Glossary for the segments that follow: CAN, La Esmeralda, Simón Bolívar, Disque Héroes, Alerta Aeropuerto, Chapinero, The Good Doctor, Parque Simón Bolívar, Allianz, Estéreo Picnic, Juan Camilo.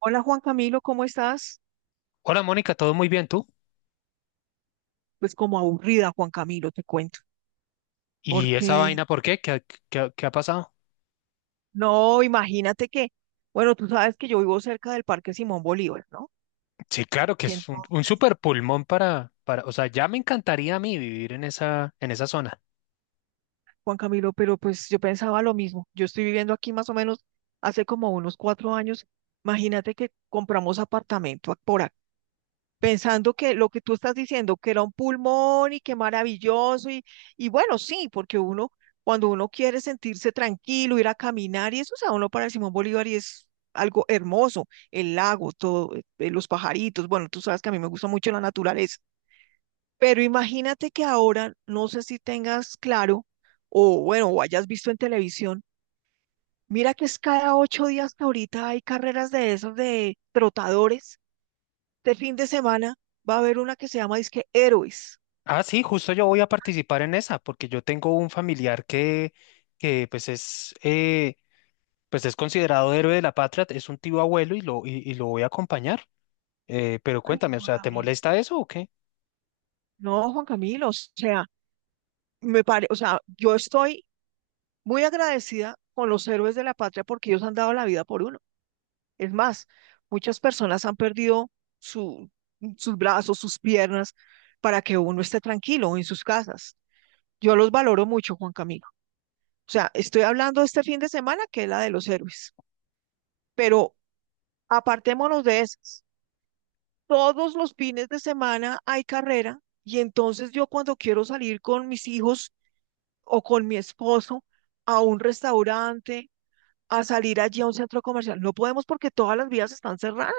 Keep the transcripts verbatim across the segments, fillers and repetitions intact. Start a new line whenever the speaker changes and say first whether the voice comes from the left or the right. right: Hola Juan Camilo, ¿cómo estás?
left: Hola Mónica, todo muy bien, ¿tú?
right: Pues como aburrida, Juan Camilo, te cuento,
left: ¿Y esa
right: porque
left: vaina por qué? ¿Qué ha qué qué ha pasado?
right: no, imagínate que, bueno, tú sabes que yo vivo cerca del Parque Simón Bolívar, ¿no?
left: Sí, claro que
right: Y
left: es un, un
right: entonces,
left: super pulmón para, para, o sea, ya me encantaría a mí vivir en esa, en esa zona.
right: Juan Camilo, pero pues yo pensaba lo mismo, yo estoy viviendo aquí más o menos hace como unos cuatro años, imagínate que compramos apartamento a- por pensando que lo que tú estás diciendo, que era un pulmón y que maravilloso, y, y bueno, sí, porque uno, cuando uno quiere sentirse tranquilo, ir a caminar, y eso, o sea, uno para Simón Bolívar y es algo hermoso, el lago, todo, eh, eh, los pajaritos, bueno, tú sabes que a mí me gusta mucho la naturaleza, pero imagínate que ahora, no sé si tengas claro, o bueno, o hayas visto en televisión, mira que es cada ocho días que ahorita hay carreras de esos de trotadores este fin de semana va a haber una que se llama Disque Héroes.
left: Ah, sí, justo yo voy a participar en esa, porque yo tengo un familiar que, que pues es, eh, pues es considerado héroe de la patria, es un tío abuelo y lo, y, y lo voy a acompañar. Eh, pero
right: Ay,
left: cuéntame, o
right: Juan
left: sea, ¿te
right: Camilo.
left: molesta eso o qué?
right: No, Juan Camilo, o sea, me pare, o sea, yo estoy muy agradecida con los héroes de la patria porque ellos han dado la vida por uno. Es más, muchas personas han perdido su, sus brazos, sus piernas, para que uno esté tranquilo en sus casas. Yo los valoro mucho, Juan Camilo. O sea, estoy hablando este fin de semana que es la de los héroes, pero apartémonos de esas. Todos los fines de semana hay carrera y entonces yo cuando quiero salir con mis hijos o con mi esposo a un restaurante, a salir allí a un centro comercial, no podemos porque todas las vías están cerradas.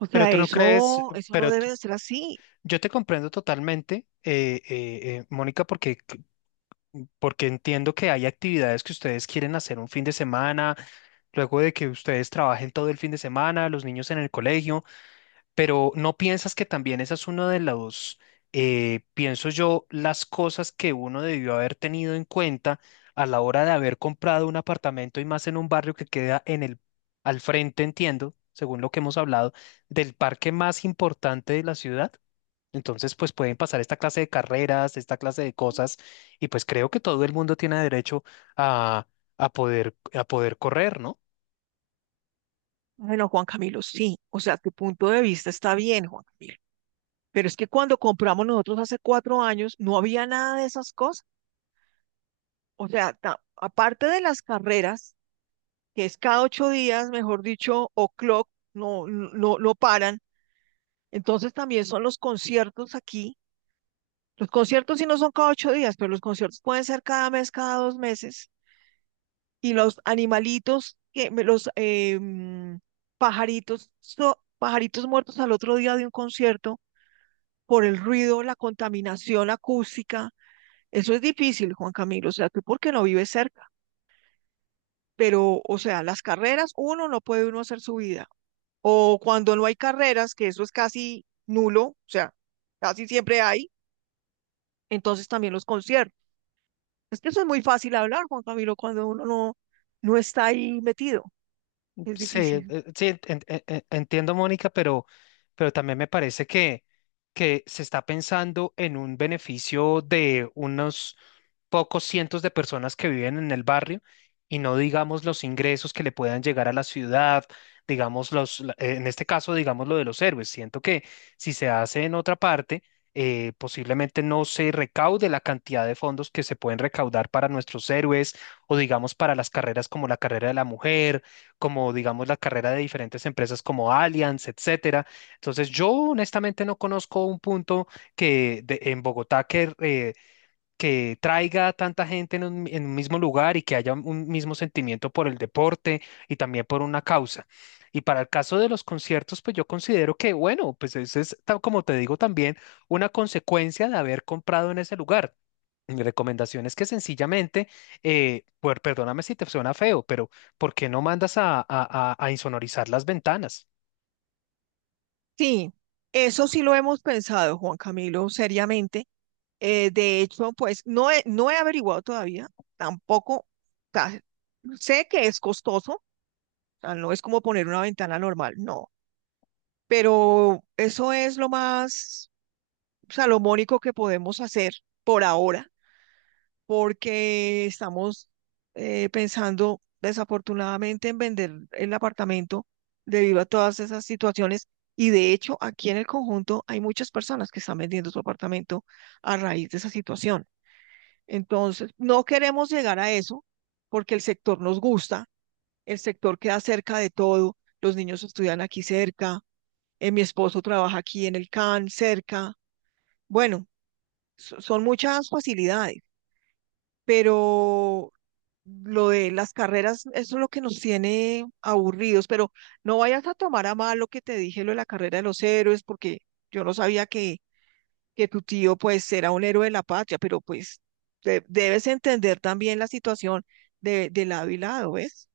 right: O
left: Pero
right: sea,
left: tú no crees,
right: eso, eso no
left: pero
right: debe
left: tú-
right: de ser así.
left: yo te comprendo totalmente, eh, eh, eh, Mónica, porque porque entiendo que hay actividades que ustedes quieren hacer un fin de semana, luego de que ustedes trabajen todo el fin de semana, los niños en el colegio, pero ¿no piensas que también esa es una de las eh, pienso yo, las cosas que uno debió haber tenido en cuenta a la hora de haber comprado un apartamento y más en un barrio que queda en el, al frente, entiendo, según lo que hemos hablado, del parque más importante de la ciudad? Entonces, pues pueden pasar esta clase de carreras, esta clase de cosas, y pues creo que todo el mundo tiene derecho a, a poder, a poder correr, ¿no?
right: Bueno, Juan Camilo, sí, o sea, tu punto de vista está bien, Juan Camilo, pero es que cuando compramos nosotros hace cuatro años no había nada de esas cosas. O sea, ta- aparte de las carreras, que es cada ocho días, mejor dicho, o clock, no, no, no no paran. Entonces también son los conciertos aquí. Los conciertos sí no son cada ocho días, pero los conciertos pueden ser cada mes, cada dos meses. Y los animalitos, que, me- los eh, mm, pajaritos, so- pajaritos muertos al otro día de un concierto por el ruido, la contaminación acústica. Eso es difícil, Juan Camilo. O sea, tú por qué no vives cerca. Pero, o sea, las carreras, uno no puede uno hacer su vida. O cuando no hay carreras, que eso es casi nulo, o sea, casi siempre hay, entonces también los conciertos. Es que eso es muy fácil hablar, Juan Camilo, cuando uno no, no está ahí metido, es
left: Sí, eh,
right: difícil.
left: eh, sí, en- en- en- en- entiendo, Mónica, pero, pero también me parece que, que se está pensando en un beneficio de unos pocos cientos de personas que viven en el barrio y no digamos los ingresos que le puedan llegar a la ciudad, digamos los, la- eh, en este caso, digamos lo de los héroes. Siento que si se hace en otra parte, eh, posiblemente no se recaude la cantidad de fondos que se pueden recaudar para nuestros héroes o digamos para las carreras como la carrera de la mujer, como digamos la carrera de diferentes empresas como Allianz, etcétera. Entonces, yo honestamente no conozco un punto que de- en Bogotá que eh, que traiga a tanta gente en un, en un mismo lugar y que haya un mismo sentimiento por el deporte y también por una causa. Y para el caso de los conciertos, pues yo considero que, bueno, pues eso es, tal como te digo, también una consecuencia de haber comprado en ese lugar. Mi recomendación es que sencillamente, eh, pues, perdóname si te suena feo, pero ¿por qué no mandas a, a a- a insonorizar las ventanas?
right: Sí, eso sí lo hemos pensado, Juan Camilo, seriamente. Eh, de hecho, pues no he, no he averiguado todavía, tampoco, o sea, sé que es costoso, o sea, no es como poner una ventana normal, no, pero eso es lo más salomónico que podemos hacer por ahora, porque estamos eh, pensando desafortunadamente en vender el apartamento debido a todas esas situaciones. Y de hecho, aquí en el conjunto hay muchas personas que están vendiendo su apartamento a raíz de esa situación. Entonces, no queremos llegar a eso porque el sector nos gusta, el sector queda cerca de todo, los niños estudian aquí cerca, eh, mi esposo trabaja aquí en el C A N, cerca. Bueno, so- son muchas facilidades, pero lo de las carreras, eso es lo que nos tiene aburridos, pero no vayas a tomar a mal lo que te dije, lo de la carrera de los héroes, porque yo no sabía que, que tu tío pues era un héroe de la patria, pero pues de- debes entender también la situación de, de lado y lado, ¿ves?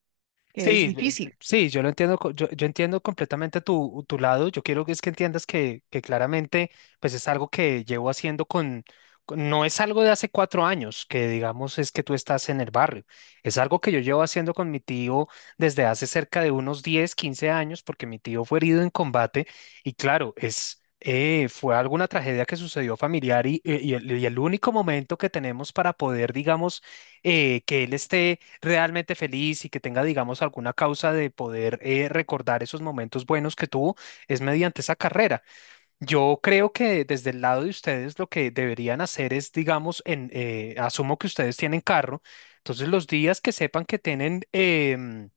right: Que es
left: Sí, yo- yo-
right: difícil.
left: sí, yo lo entiendo, co- yo, yo entiendo completamente tu, tu lado. Yo quiero que es que entiendas que, que claramente, pues es algo que llevo haciendo con, con- no es algo de hace cuatro años, que digamos es que tú estás en el barrio. Es algo que yo llevo haciendo con mi tío desde hace cerca de unos diez, quince años, porque mi tío fue herido en combate y claro, es eh, fue alguna tragedia que sucedió familiar y, y- y el, y el único momento que tenemos para poder, digamos, eh, que él esté realmente feliz y que tenga, digamos, alguna causa de poder eh, recordar esos momentos buenos que tuvo, es mediante esa carrera. Yo creo que desde el lado de ustedes lo que deberían hacer es, digamos, en, eh, asumo que ustedes tienen carro, entonces los días que sepan que tienen em,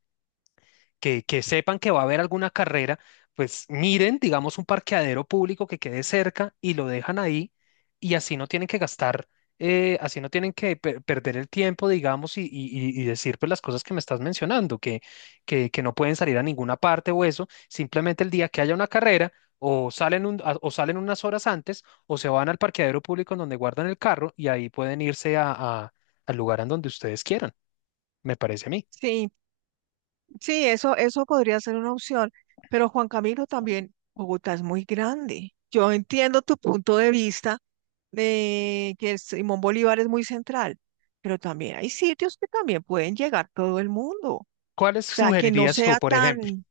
left: que, que sepan que va a haber alguna carrera, pues miren, digamos, un parqueadero público que quede cerca y lo dejan ahí y así no tienen que gastar, eh, así no tienen que per- perder el tiempo, digamos, y, y- y- y decir pues las cosas que me estás mencionando, que, que, que no pueden salir a ninguna parte o eso, simplemente el día que haya una carrera. O salen, un- a- o salen unas horas antes, o se van al parqueadero público en donde guardan el carro y ahí pueden irse a- a- al lugar en donde ustedes quieran, me parece a mí.
right: Sí, sí, eso, eso podría ser una opción, pero Juan Camilo también, Bogotá es muy grande. Yo entiendo tu punto de vista de que el Simón Bolívar es muy central, pero también hay sitios que también pueden llegar todo el mundo. O
left: ¿Cuáles
right: sea, que no
left: sugerirías tú,
right: sea
left: por ejemplo?
right: tan,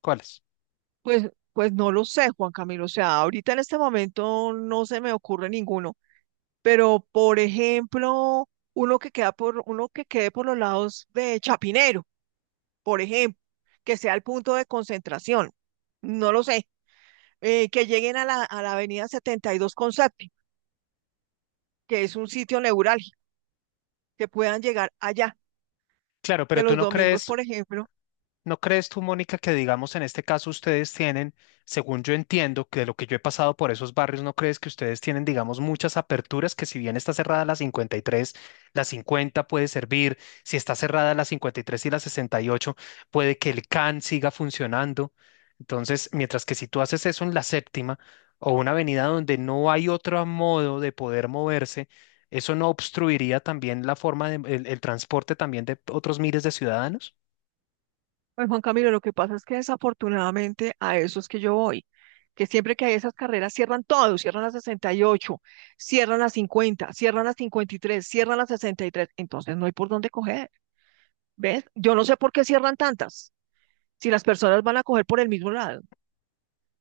left: ¿Cuáles?
right: pues, pues no lo sé, Juan Camilo. O sea, ahorita en este momento no se me ocurre ninguno, pero por ejemplo, uno que queda por, uno que quede por los lados de Chapinero. Por ejemplo, que sea el punto de concentración, no lo sé, eh, que lleguen a la, a la avenida setenta y dos con Sati, que es un sitio neurálgico, que puedan llegar allá,
left: Claro,
right: que
left: pero tú
right: los
left: no
right: domingos,
left: crees,
right: por ejemplo,
left: ¿no crees tú, Mónica, que digamos en este caso ustedes tienen, según yo entiendo, que de lo que yo he pasado por esos barrios, ¿no crees que ustedes tienen, digamos, muchas aperturas que si bien está cerrada la cincuenta y tres, la cincuenta puede servir, si está cerrada la cincuenta y tres y tres y la sesenta y ocho, puede que el CAN siga funcionando? Entonces, mientras que si tú haces eso en la séptima o una avenida donde no hay otro modo de poder moverse, ¿eso no obstruiría también la forma de, el el transporte también de otros miles de ciudadanos?
right: pues Juan Camilo, lo que pasa es que desafortunadamente a esos que yo voy, que siempre que hay esas carreras cierran todo, cierran las sesenta y ocho, cierran las cincuenta, cierran las cincuenta y tres, cierran las sesenta y tres. Entonces no hay por dónde coger, ¿ves? Yo no sé por qué cierran tantas, si las personas van a coger por el mismo lado.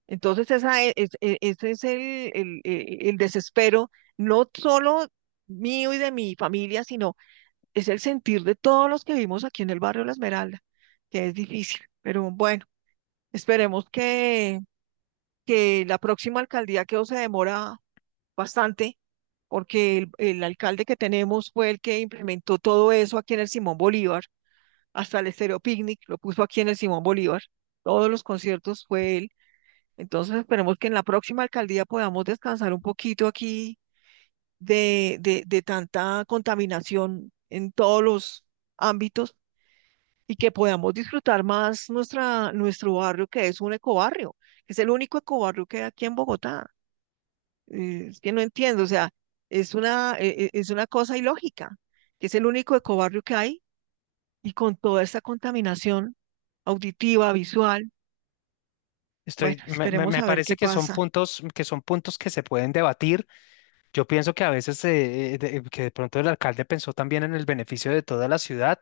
right: Entonces, esa e- es- e- ese es el, el- el- el desespero, no solo mío y de mi familia, sino es el sentir de todos los que vivimos aquí en el barrio La Esmeralda, que es difícil. Pero bueno, esperemos que, que la próxima alcaldía, que se demora bastante, porque el, el alcalde que tenemos fue el que implementó todo eso aquí en el Simón Bolívar, hasta el Estéreo Picnic lo puso aquí en el Simón Bolívar, todos los conciertos fue él. Entonces esperemos que en la próxima alcaldía podamos descansar un poquito aquí de, de, de tanta contaminación en todos los ámbitos y que podamos disfrutar más nuestra, nuestro barrio, que es un ecobarrio, que es el único ecobarrio que hay aquí en Bogotá. Eh, Es que no entiendo, o sea, es una, eh, eh, es una cosa ilógica, que es el único ecobarrio que hay y con toda esta contaminación auditiva, visual,
left: Estoy,
right: bueno,
left: me, me-
right: esperemos
left: me
right: a ver
left: parece
right: qué
left: que son
right: pasa.
left: puntos que son puntos que se pueden debatir. Yo pienso que a veces eh, eh, de- que de pronto el alcalde pensó también en el beneficio de toda la ciudad,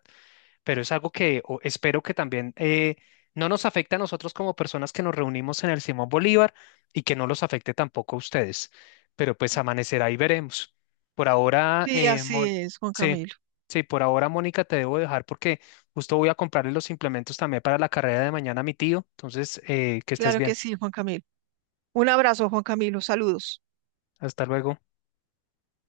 left: pero es algo que o- espero que también eh, no nos afecte a nosotros como personas que nos reunimos en el Simón Bolívar y que no los afecte tampoco a ustedes. Pero pues amanecerá y veremos. Por ahora,
right: Sí,
left: eh,
right: así
left: Mon-
right: es, Juan
left: sí,
right: Camilo.
left: sí, por ahora, Mónica, te debo dejar porque justo voy a comprarle los implementos también para la carrera de mañana a mi tío. Entonces, eh, que estés
right: Claro que
left: bien.
right: sí, Juan Camilo. Un abrazo, Juan Camilo. Saludos.
left: Hasta luego.